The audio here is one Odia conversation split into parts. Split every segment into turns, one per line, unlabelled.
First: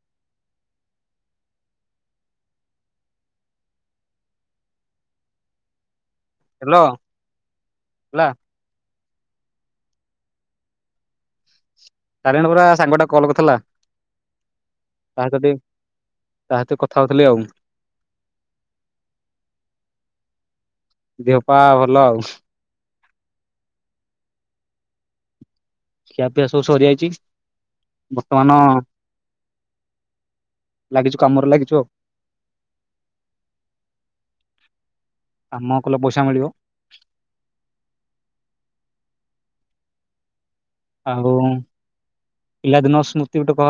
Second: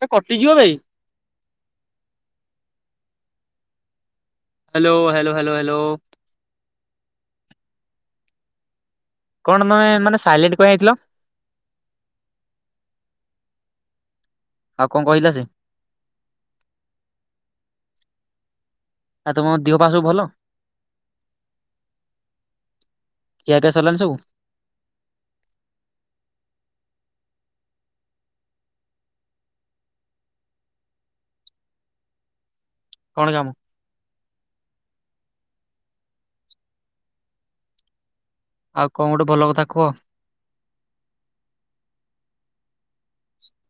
ସେ କଟିଯିବ ବେ hello hello hello hello
hello ହେଲା।
କଣ ତମେ ମାନେ ସାଇଲେଣ୍ଟ କଣ ହେଇଥିଲ?
[unintelligible] ପରା ସାଙ୍ଗଟା କଲ୍ କରିଥିଲା।
ଆଉ କଣ
ତା
କହିଲା ସେ
ଟି ତା ସହିତ କଥା ହଉଥିଲି ଆଉ।
ଆଉ ତମ ଦେହ ପା ସବୁ ଭଲ?
ଦିହପା ଭଲ ଆଉ।
ଖିଆପିଆ ସରିଲାଣି ସବୁ
ଖିଆ ପିଆ ସବୁ ସରିଯାଇଛି, ବର୍ତ୍ତମାନ ଲାଗିଛୁ କାମରେ ଲାଗିଛୁ ଆଉ।
କଣ କାମ?
କାମ କଲେ ପଇସା ମିଳିବ।
ଆଉ କଣ ଗୋଟେ ଭଲ କଥା କୁହ?
ଆଉ ପିଲାଦିନ ସ୍ମୃତି ଗୋଟେ କହ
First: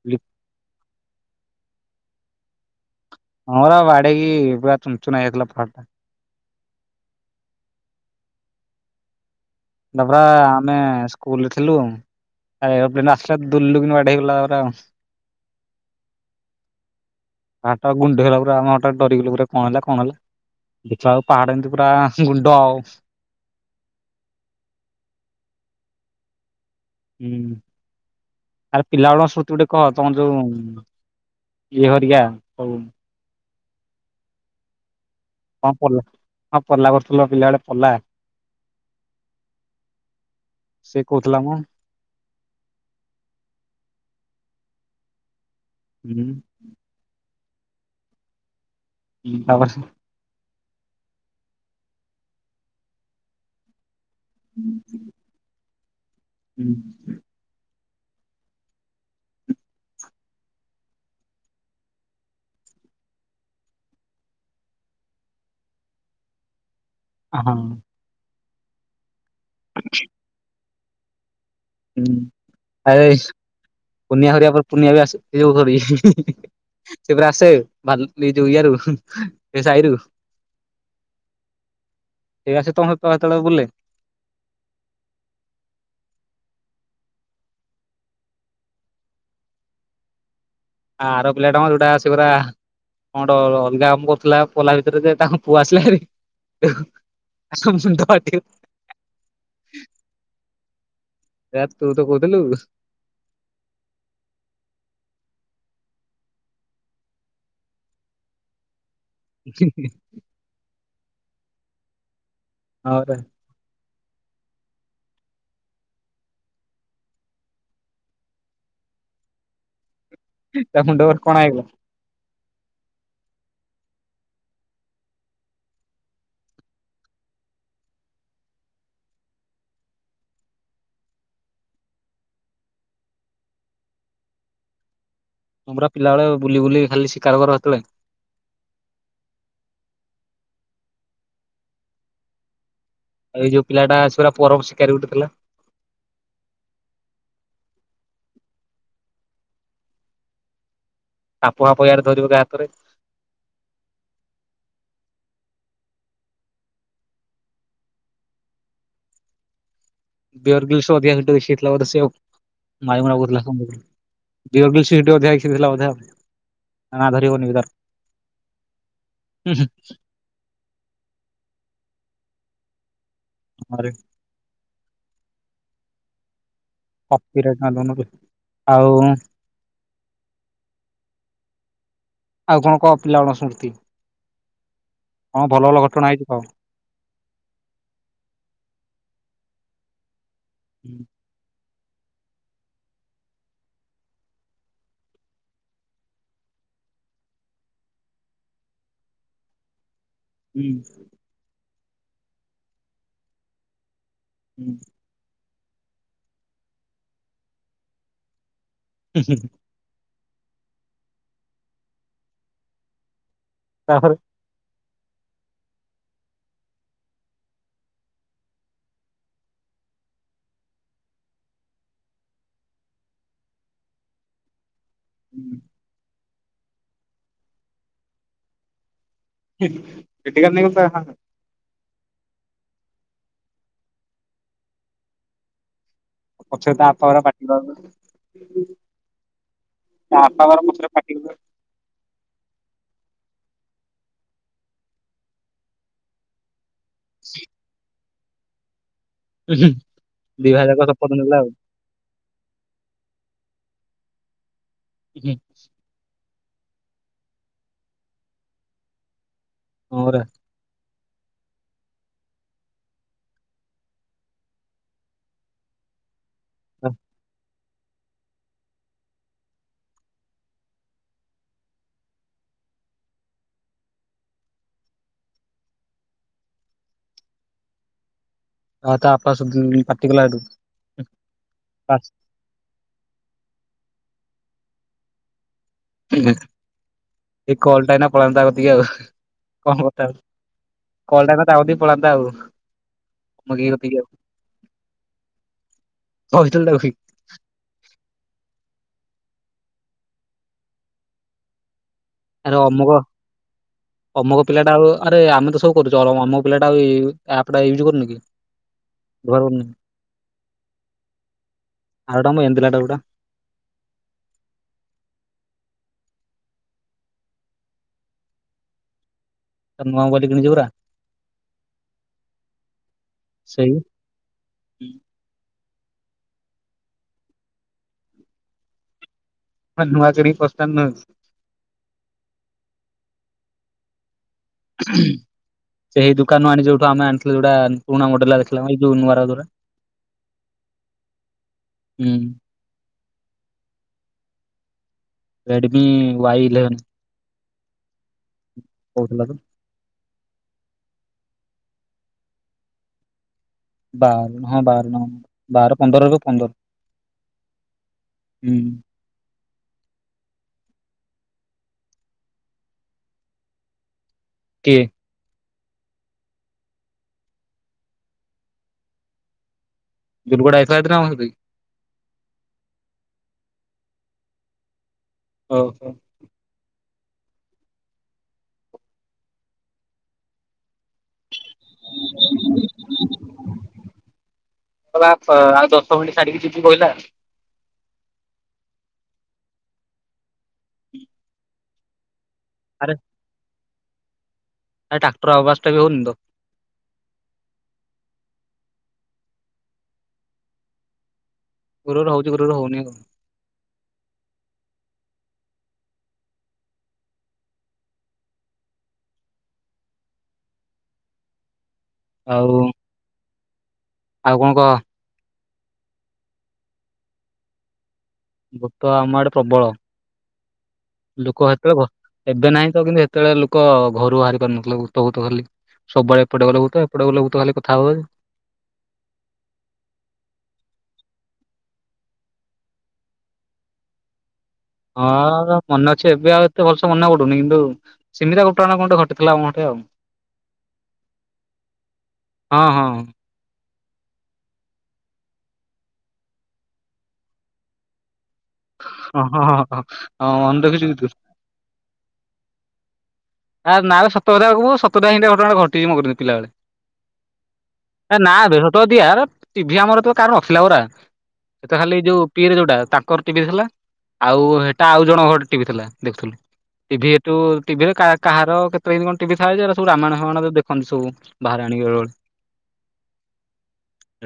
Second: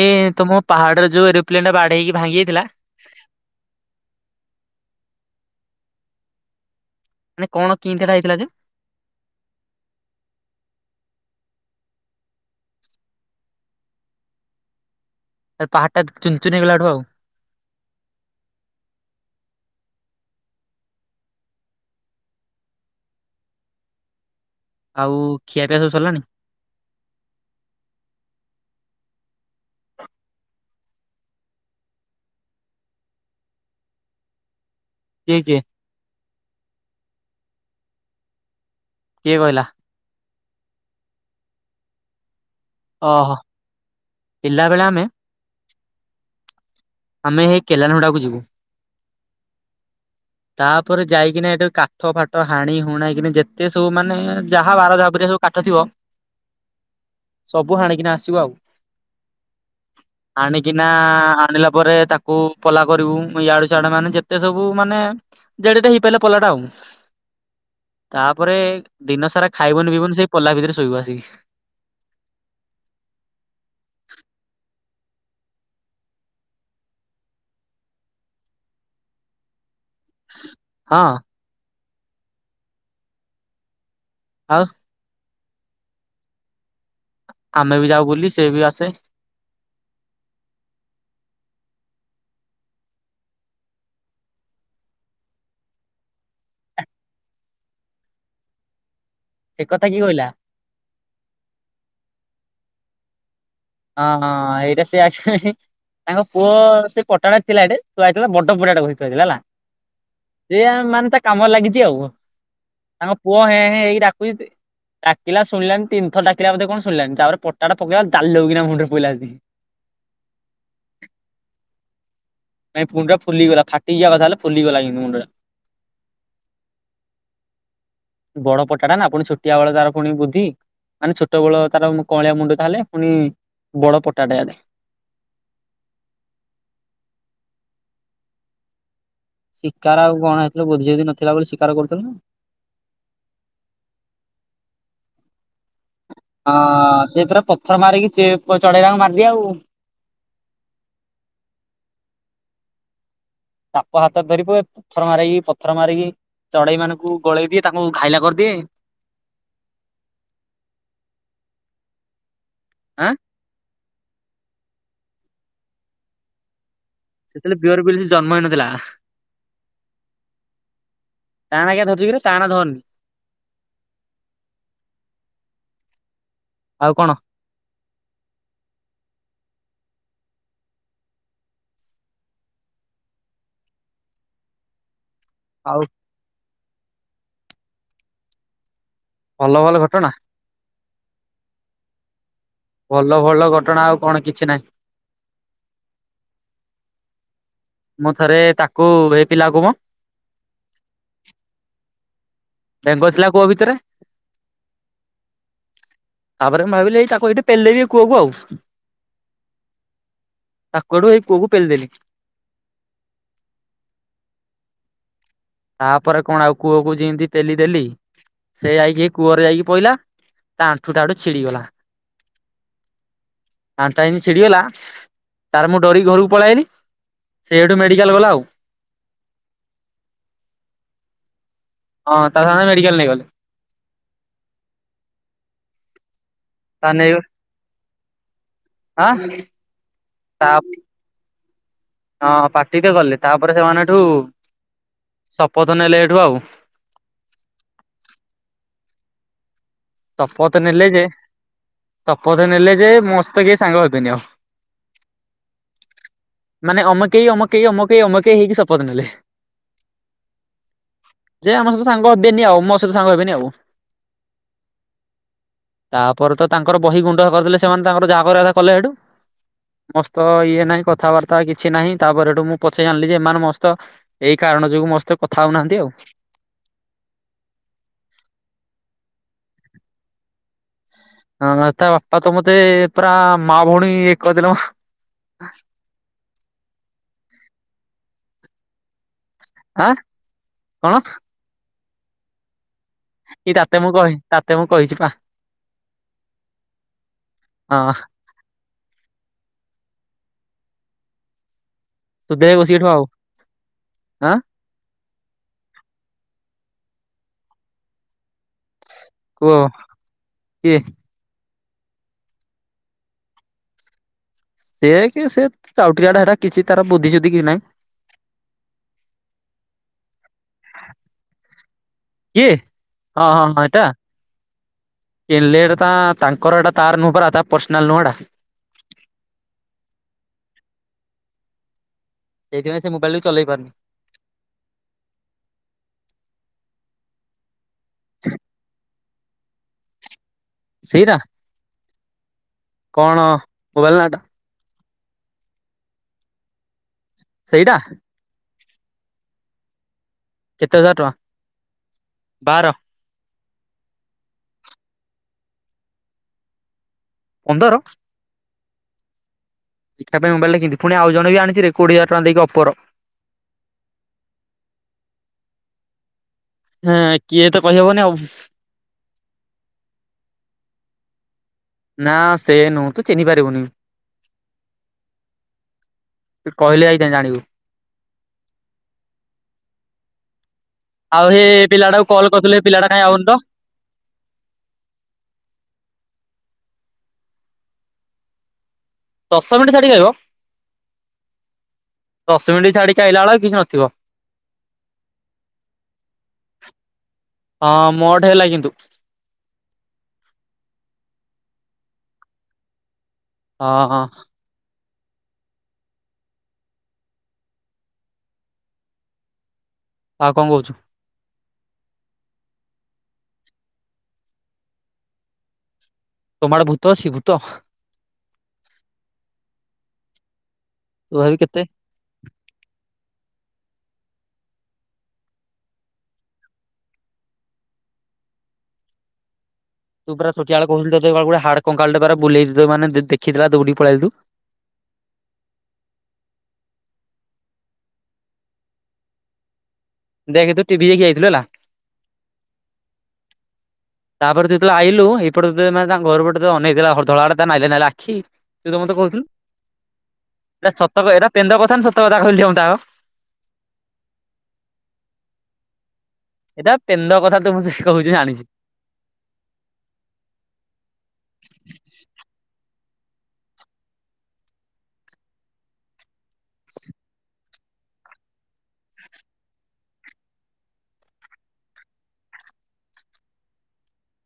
ଏଇ ତମ ପାହାଡ ଯୋଁ ଏରୋପ୍ଲେନ ଟା ବାଢେଇକି ଭଙ୍ଗିଯାଇଥିଲା
ହଁ ବା ବାଡେଇକି ପୁରା ଚୁନ ଚୁନା ହେଇଯାଇଥିଲା ପାହାଡଟା
ମାନେ କଣ କିନ୍ତିଟା ହେଇଥିଲା ଯେ?
ତା ପା ଆମେ ସ୍କୁଲରେ ଥିଲୁ, ଏରୋପ୍ଲେନ ଆସିଲା ଦୁୁଲକିନା ବାଡେଇ ହେଇଗଲା ଆଉ।
ପାହାଡ ଟା ଚୁନ ଚୁନ ହେଇଗଲାଠୁ ଆଉ
ହଟାତ ଗୁଣ୍ଡ ହେଲା ପରେ, ଆମ ହଟା ଡରିଗଲୁ ପୁରା କଣ ହେଲା କଣ ହେଲା ଦେଖିବା ବେଳକୁ ପାହାଡ ଏମିତି ପୁରା ଗୁଣ୍ଡ ଆଉ।
ଆଉ ଖିଆପିଆ ସବୁ ସରିଲାଣି?
ହୁଁ। ପିଲା ବେଳ ସ୍ମୃତି ଗୋଟେ କହ ତମର ଯୋଉ ଇଏ ହରିଆ ହଉ
କିଏ କିଏ
କଣ [unintelligible] ହଁ ପଲା କରୁଥିଲୁ ବା ପିଲା ବେଳେ ପଲା।
କିଏ କହିଲା?
ସେ କହୁଥିଲା ମ।
ଓହୋ ପିଲାବେଳେ ଆମେ
ହୁଁ।
ଆମେ ହେଇ କେଲାନ ହୁଡ଼ାକୁ ଯିବୁ।
ହଁ ତାପରେ ସେ
ତାପରେ ଯାଇକିନା, ଏଠି କାଠ ଫାଠ ହାଣି ହୁଣାଇନା ଯେତେ ସବୁ ମାନ। ମାନେ ଯାହା ବାର ଯାହା ପରେ ସବୁ କାଠ ଥିବ।
ହୁଁ।
ସବୁ ହାଣିକିନା ଆସିବୁ ଆଉ। ଆଣିକିନା ଆଣିଲା ପରେ ତାକୁ ପଲା କରିବୁ, ଇଆଡୁ ସିଆଡୁ ମାନେ ଯେତେ ସବୁ ମାନେ ଜେଡେଟା ହେଇପାରିଲା ପଲାଟା ଆଉ।
ହଁ।
ତା ପରେ। ଦିନ ସାରା ଖାଇବୁନି ପିଇବୁନି ସେଇ ପଲା ଭିତରେ ସୋ ସୋଇବୁ ଆସିକି।
ହଁ ଆରେ ପୁନିଆ ଖର ପରେ ପୁନିଆ ବି ଆସ ଯୋଉ ସରି ଆସେ ଏଇ ଯୋଉ ଇଆରୁ ସେହି ସାଇରୁ।
ହଁ।
ଠିକ ଅଛି ତମ କହ ତଳେ ବୁଲେ।
ଆଉ। ଆମେ ବି ଯାଉ ବୁଲିୁ ସେଏ ବି ଆସେ।
ଆଉ ଆର ପିଲା ଟା ମ ଯୋଉଟା ଆସେ ପରା କଣ ଗୋଟେ ଅଲଗା କାମ କରୁଥିଲା ପୋଲା ଭିତରେ ଯେ ତାଙ୍କ ପୁଅ ଆସିଲା ହେରି।
ଏ କଥା କି କହିଲା?
ଏ ତୁ ତ କହୁଥିଲୁ।
ହଁ ହଁ ଏଇଟା ସେ ଆସ ତାଙ୍କ ପୁଅ ସେ କଟାଟ ଥିଲା ଏଠ ତୁ ଆସିଥିଲା ବଡ ପଡାଟେ କହିଥିଲୁ। [unintelligible] କାମ ଲାଗିଛି ଆଉ। ତାଙ୍କ
ପରା
ପୁଅ ହେଁ ହେଁ ଏଇ ା ଡାକିଲା ଶୁଣିଲାନି ତିିନି ଥର ଡାକିଲା ବୋଧେ କଣ ଶୁଣିଲାନି। ତାପରେ ପଟାଟା ପକେଇଲା ଡାଲଉକିନା ମୁଣ୍ଡରେ ପିଲ ଆ
ତା ମୁଣ୍ଡ [unintelligible] କଣା ହେଇଗଲା।
ମ ପୁଣି ଟା ଫୁଲିଗଲା ଫାଟି ଯିବା କଥା ହେଲେ, ଫୁଲିଗଲା କି ମୁଣ୍ଡ ଟା ବଡ ପଟାଟା ନା ପୁଣି ଛୋଟିଆ ବେଳ ତାର ପୁଣି ବୁଦ୍ଧି ମାନେ ଛୋଟ ବେଳ ତାର କଳିଆ ମୁଣ୍ଡ ତାହେଲେ ପୁଣି ବଡ ପଟାଟା
ତ ପରା ପିଲାବେଳେ ବୁଲି ବୁଲି ଖାଲି ଶିକାର କର ସେତେଳେ
ଶିକାର ଆଉ କଣ ହେଇଥିଲ ବୋଧି ଯଧି ନଥିଲା ବୋଲି ଶିକାର କରୁଥିଲ ନା
ଆଉ ଏଇ ଯୋଉ ପିଲାଟା ସେ ପରା [unintelligible] ଶିକାରୀ ଗୋଟେ ଥିଲା।
ହଁ ସେପ ପଥର ମାରିକି ଚଢେଇବାଙ୍କୁ ମାରିଦି ଆଉ।
ଆପୁଆପଆରେ ଧରିବୁ ଗା ହାତରେ
ତାପ ହାତ ଧରି ପୁଏ ପଥର ମାରକି ପଥର ମାରିକି ଚଢେଇ ମାନଙ୍କୁ ଗୋଳେଇ ଦିଏ ତାଙ୍କୁ ଖାଇଲା କରିଦିଏ
ବିଅର ବି ସେ ଅଧିକା।
ଆଁ
[unintelligible] [unintelligible] ଧରିବନି ବି
ସେତେଳେ
ତାର
ବିୟର ବ ସେ ଜନ୍ମ ହେଇନଥିଲା ତା ନା ଆଜ୍ଞା ଧର ଟାଣ ଧରନି
ଆରେ
ଆଉ କଣ
ଆଉ ଆଉ କଣ କହ ପିଲା ଵେଳ ସ୍ମୃତି କଣ ଭଲ
ଆଉ
ଭଲ ଘଟଣା ହେଇଛି କହ।
ଭଲ ଭଲ ଘଟଣା
ହୁଁ।
ଭଲ ଭଲ ଘଟଣା ଆଉ କଣ କିଛି ନାହିଁ। ମୁଁ ଥରେ ତାକୁ ଏଇ ପିଲାକୁ ମ
ହୁଁ
ବେଙ୍ଗ ଥିଲା କୁଅ ଭିତରେ
ହୁଁ।
ତାପରେ ମୁଁ ଭାବିଲି ତାକୁ ଏଠି ପେଲିଦେବି କୁଅକୁ ଆଉ
ହୁଁ ହୁଁ
ତାକୁ ଏଠୁ ଏଇ କୁଅକୁ ପେଲିଦେଲି-
ତାପରେ
ତାପରେ କଣ ଆଉ କୂଅକୁ ଯେମିତି ପେଲି ଦେଲି ସେ ଯାଇକି କୂଅରେ ଯାଇକି ପଇଲା ତା ଆଣ୍ଠୁ ଟା ସେଠୁ ଛିଡିଗଲା ଆଣ୍ଠା ଏମତି ଛିଡିଗଲା ତାର ମୁଁ ଡରି ଘରୁକୁ ପଳେଇଲି ସେ ସେଠୁ ମେଡିକାଲ ଗଲା ଆଉ।
[unintelligible]
ହଁ ତା ସାଙ୍ଗ ମେଡିକାଲ ନେଇ ଗଲେ
ପଛରେ ତା ଵାପା ଗରା ପାଟି
ଆଁ ତା
[unintelligible]
ହଁ ପାାଟିତ କଲେ ତାପରେ ସେମାନେ ସେଠୁ ଶପଥ ନେଲେ ଏଠୁ ଆଉ
ଦି
ଶପଥ
ଭାଇ
ନେଲେ
ଯାକ
ଯେ
ଶପଥ ନେଲା ଆଉ।
ଶପଥ ନେଲେ ଯେ ମୋ ସହିତ କିଏ ସାଙ୍ଗ ହେବେନି ଆଉ।
ହୁଁ ହୁ
ମାନେ ଅମକେଇ ଅମକେହି ଅମକେହି ଅମକେହି ହେଇକି ଶପଥ ନେଲେ।
ଆରେ
ଯେ ଆମ ସହିତ ସାଙ୍ଗ ହେବେନି ଆଉ ମୋ ସହିତ ସାଙ୍ଗ ହେବେନି ଆଉ। ତା ପରେ ତ ତାଙ୍କର ବହି ଗୁଣ୍ଡ କରିଦେଲେ ସେମାନେ ତାଙ୍କର ଯାହା କରିବା କଲେ ସେଠୁ ମସ୍ତ ଇଏ ନାହିଁ କଥାବାର୍ତ୍ତା କିଛି ନାହିଁ ତାପରେ ସେଠୁ ମୁଁ ପଛେଇ ଆଣିଲି ଯେ ଏମାନେ ମୋ ସହିତ ଏଇ କାରଣ ଯୋଗୁ ମୋ ସହିତ କଥା ହଉନାହାନ୍ତି ଆଉ।
ଆ ତା ଵାପା ସୁଵୁଦିନ ପାଟିକଲା ସେଇଠୁ
ହଁ ତା ବାପା ତ ମତେ ପୁରା ମା, ଭଉଣୀ ଏକ କରିଦେଲେ
ଏ କଲଟା ଏଇନା ପଳାନ୍ତା ତାକତିକି ଆଉ କଣ
ଆଁ
କଥା କଲଟା ତାକତି ପଳାନ୍ତା ଆଉ
ଏଇ
ମଗେଇ
ତାତେ ମୁଁ
ଗପିକି ଆଉ
କହି ତାତେ ମୁଁ କହିଛି ପା
କହିଥିଲି ତାକୁ
ହଁ। ସୁଧେଇ
ଆରେ
ବସିକି ଏଠୁ
ଅମୁକ
ଆଉ ଆଁ
ଅମୁକ ପିଲାଟା ଆଉ ଆରେ ଆମେ ତ ସବୁ କରୁଛୁ ଅମୁକ ପିଲାଟ ଆଉ ଏ ଆପ ଟା ଇଉଯୁ କରୁନୁ କି? ବ୍ୟବହାର
କୁହ କିଏ
ଆରଟାମ ଏନ୍ଦ। [unintelligible]
ସେ କି ସେ ଟାଉଟିଆଡା ହେରା କିଛି ତାର ବୁଦ୍ଧି ସୁୁଦ୍ଧି କି ନାହିଁ। [inaudible]
[unintelligible] [unintelligible] ଯୋଉରା
କି ହଁ ହଁ ହଁ ଏଟା
ହୁଁ।
କିଣିଲଟ ତା ତାଙ୍କର ଏଟା ତାର ନୁହଁ ପରା ତା ପର୍ସନାଲ ନୁହଁଟା। [inaudible]
ମ ନୂଆ କରି। [unintelligible]
ସେଇଥିପାଇଁ ସେ ମୋବାଇଲ ଟା ଚଲେଇ ପାରୁନି।
ସେ ସେଇ ଦୁକାନରୁ ଆଣି ଯୋଉଠୁ ଆମେ ଆଣିଥିଲୁ ଯୋଉଟା ପୁଣା ମଡେଲ [unintelligible] ଯୋଉ ନୂଆ [unintelligible]
ସେଇରା
ହୁଁ।
କଣ ମୋବାଇଲ ନାଁ ଟା?
Redmi Y eleven.
ସେଇଟା
କୋଉଟଥିଲା ତ?
କେତେ ହଜାର [inaudible] ଟଙ୍କା ବାର
ବାର ହଁ ବାର ବାର ପନ୍ଦର ଏବେ ପନ୍ଦର।
ଅନ୍ଦର।
ହୁଁ।
ଦେଖିବା ପାଇଁ ମୋବାଇଲଟା କିୁ ପୁଣି ଆଉ ଜଣ ବି ଆଣିଚିରେ କୋଡିଏ ହଜାର ଟଙ୍କା ଦେଇକି ଅପୋର।
କିଏ?
ହଁ କିଏ ତ କହିହବନି ଆଉ
ଦୁରୁପଡା ଯାଇଥିଲା ସେଦିନ ଆମ ସହିତ କି?
ନା ସେ ନୁହୁଁ ତୁ ଚିହ୍ନି ପାରିବୁନି।
ଓହୋ।
କେ ଜାଣିବୁ? ଆଉ ହେ ପିଲାଟାକୁ କଲ୍ କରୁଥୁଲେ ପିଲାଟା କାଇଁ ଆାଉନି ତ।
ବି କହିଲା।
ଦଶ ମିନଟି ଛାଡିକି ଆଇବ?
ହୁଁ।
ଦଶ ମିନଟି ଛାଡ଼ିିକି ଆଇଲାବେଳା କିଛି ନଥିବ।
ଆ ଟାକ୍ଟର ଆବାଜଟା ବି ହୋଉନି ତ।
ହଁ ମୋଠେ [inaudible]
ଗୁରୁ ଗୁରୁ ହୋଉଚି ଗୁରୁ ହୋଉନି ଆଉ।
ହଁ ହଁ। ଆଉ କଁ କହୁଚୁ?
ଆଉ ଆଉ କଣ କହ?
ତୁମ ଆଡେ ଭୂତ ଅଛି ଭୂତ?
ଭୂତ ଆମ ଆଡେ ପ୍ରବଳ।
ତୁ ଭାବି
ଲୋକ
କେତେ
ହେତଳେ ବ ଏବେ ନାହିଁ ତ କିନ୍ତୁ ହେ ସେତେବେଳେ ଲୋକ ଘରୁ ବାହାରି ପାରୁନଥିଲେ ଭୂତ ଭୂତ ଖାଲି ସବୁବେଳେ ଏପଟେ ଗଲେ ଭୂତ ହେପଟେ ଗଲେ ଭୂତ ଖାଲି କଥା ହୁଏ।
ତୁ ପରା ଛୋଟିଆ ବେଳେ କହୁଥୁଲୁ ତତେ କାଳେ କୁଆଡେ ହାଡ କଙ୍କାଳଟେ ଥରେ ବୁଲେଇ ଦେଇ ମାନେ ଦେ-ଦେଖିଥିଲା ଦୌଡିକି ପଳିଆଇଲୁ ତୁ?
ହଁ ମନେ ଅଛି ଏବେ ଆଉ ଏତେ ଭଲସେ ମନେ ପଡୁନି କିନ୍ତୁ ସେମିତିଆ ଘଟଣା କଣଟେ ଘଟିଥିଲା ଆମଠେ ଆଉ।
ଦେଖ ତୁ ଟିଭି ଦେଖି ଯାଇଥିଲୁ ହେଲା।
ହଁ ହଁ ହଁ
ତାପରେ ତୁ ଯେତେତେଳେ ଆଇଲୁ ଏଇପଟେ ତତେ ମାନେ ତାଙ୍କ ଘର ପଟେ ତତେ ଅନେଇଥିଲା ହରଦଳା ଆଡେ ତା ନାଇଲା ନାଇଲା ଆଖି ତୁ ତ ମତେ କୋହୁଥୁଲୁ
ହଁ ହଁ ହଁ ହଁ ମନେ
ଏଟା
ରଖିଛୁ କି ତୁ
ସତକ ଏରା ପେନ୍ଦକଥା ନା ସତକଥା କହିଲୁ ଟିକେ ମତେ ଆଗ?
ଆ ନାବେ ସତ କଥା କୁହ ସତଟା ହିଁ ଏମତିଆ ଘଟଣାଟା ଘଟିଚି ମୋ କରି ପିଲାବେଳେ
ଏଇଟା ପେନ୍ଦ କଥା ତୁ ମତେ କହୁଛୁ
ଏ
ଜାଣିଛି
ନାବେ ସତ ସତିକା ଏରା ଟିଭି ଆମର ହେତଳେ କାର ନଥିଲା ପରା ସେତଳେ ଖାଲି ଏଇ ଯୋଉ ପିଏରେ ଯୋଉଟା ତାଙ୍କର ଟିଭି ଥିଲା ଆଉ ହେଟା ଆଉ ଜଣଙ୍କ ହଟି ଟିଭି ଥିଲା ଦେଖୁଥିଲୁ ଟିଭି ଏଠୁ ଟିଭିରେ କା କାହାର କେତ ହେମିତି କଣ ଟିଭି ଥାଏ ଯେ ଏରା ସବୁ ରାମାୟଣ ଫାମାୟଣ ଦେଖନ୍ତି ସବୁ ବାହାରେ ଆଣିକି ବେଳେବେଳେ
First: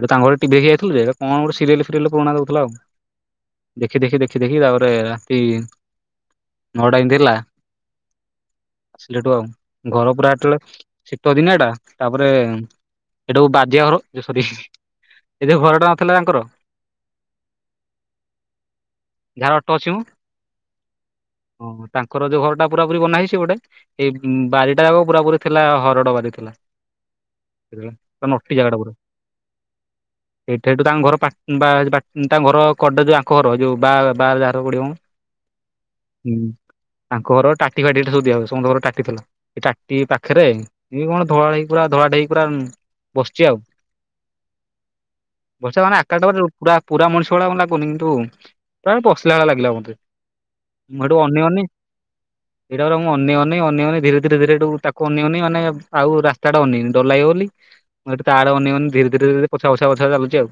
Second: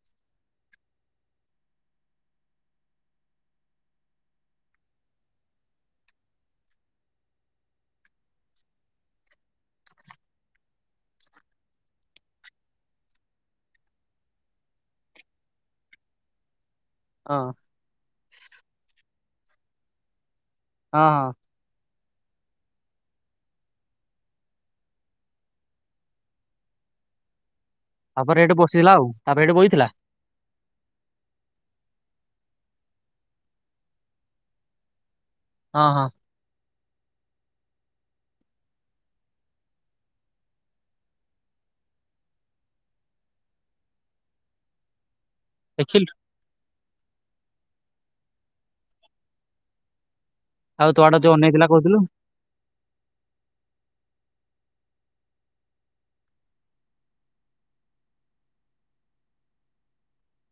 ଏଟା ତାଙ୍କ ଘରେ ଟିଭି ଦେଖି ଯାଇଥିଲୁ ଯେ ଏଟା କଁ ଗୋଟେ ସିରିଏଲ ଫିରିଏଲ ପୁରୁଣା ଦୋଉଥୁଲା ଆଉ ଦେଖି ଦେଖି ଦେଖି ଦେଖି ତାପରେ ରାତି ନଅଟା ଯେମତି ହେଲା ଆସିଲୁ ହେଠୁ ଆଉ ଘର ପୁରା ହେତଳେ ଶୀତ ଦିନ ଏଟା ତାପରେ ଏଟା କୋଉ ବାଧିଆ ଘର ଏ ସରି ଏ ଘରଟା ନଥିଲା ତାଙ୍କର?
ହଁ।
ଯାହାର ଅଟ ଅଛି ମ?
ହଁ ହଁ।
ହଁ ତାଙ୍କର ଯୋଉ ଘରଟା ପୁରାପୁରୀ ବନାହେଇଚି ସେ ଗୋଟେ ଏଇ ବାରିଟା ଯାକ ପୁରାପୁରୀ ଥିଲା ହରଡ଼ ବାରି ଥିଲା। ପୁରା
ତାପରେ ଏଇଠି
ନଟି ଯାଗାଟା ପୁରା
ବସିଥିଲା ଆଉ ତାପରେ ଏଇଠି ବଇଥିଲା
ସେଇଠି ସେଇଠୁ ତାଙ୍କ ଘର ପା-ବା-ବା-ତାଙ୍କ ଘର କଡ ଯୋଉ ଆଙ୍କ ଘର ଯୋଉ ବା ବାରେ ଯାହାର ପଡିବ ମ।
ହଁ ହଁ।
ତାଙ୍କ ଘର ଟାଟି ଫାଟିଟା ସବୁି ଦିଆ ତମ ଘର ଟାଟି ଥିଲା। ଏ ଟାଟି ପାଖରେ ଏ କଣ ଧଳା ହେଇ ପୁ ଧଳାଟେହେଇକି ପୁରା ବସିଛି ଆଉ ବର୍ଷା ମାନେ
ଦେଖିଲୁ
ଆକାଟା ପରେ ପୁରା ପୁରା ମଣିଷ ଭଳିଆ କ ଲାଗୁନି କିନ୍ତୁ ପ୍ରାୟ ବସିଲା ଭଳିଆ ଲାଗିଲା ମୋତେ।
ଆଉ
ମୁଁ
ତୁ ଆଡେ
ହେଠୁ
ଯୋଉ
ଅନେଇ
ଅନେଇଥିଲା
ଅନେଇ
କହୁଥିଲୁ
ଏଟା ପରା ମୁ ଅ ଅନ୍ୟମାନେ ଧୀରେ ଧୀରେ ଧୀରେ ହେଠୁ ତାକୁ ଅନେଇ ଅନେଇ ମାନେ ଆଉ ରାସ୍ତା ଟା ଅନେଇନି। ଡରଲାଗିବା ବୋଲିି ସେ ତା ଆଡ଼େ ଅନଇବନି ଧୀରେ ଧୀରେ ଧରେ ପଛୁଆ ପଛୁଆ ପଛୁଆ ଚାଲୁଛି ଆଉ।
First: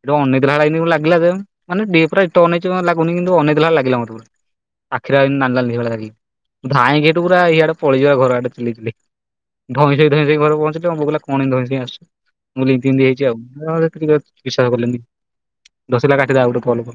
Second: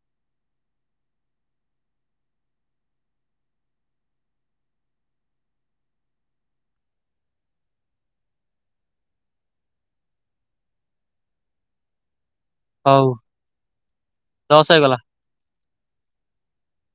ହେଠୁଁ ଅନେକ ଦେଲା ଭଳିଆ ଏମତି ଲାଗିଲା ଯେ ମାନେ ଡି ପୁରା ଅତି ଅନୁଛି ଲାଗୁନି କିନ୍ତୁ ଅନେଇ ଦେଲାଭଳିଆ ଲାଗିଲା ମୋତେ। ଆଖିରେ ନାଲ ନାଲ ହେଇଗଲା ରାଗିକି ଧାଇଁକି ପୁରା ଇଆଡେପଳେଇଯିବା ଘର ଆଡେ ଚିଲେଇ ଚିଲେଇ ଧଇଁ ସଇଁ ଧଇଁ ସଇଁ ଘରେ ପହଞ୍ଚିଲି। ମୋ ବୋଉ କହିଲା କଣ ଏମିତି ଧଇଁ ସଇଁ ଅସୁ ମୁଁ କହିଲି ଇତି ଇତି
ହଉ
ହେଇଛି ଆଉ। ସେ ଟ ବିଶ୍ୱାସ
ଦଶ ହେଇଗଲା।
କଲେନି ଦସଲା କାଟିଲା ଗୋଟେ କଲ୍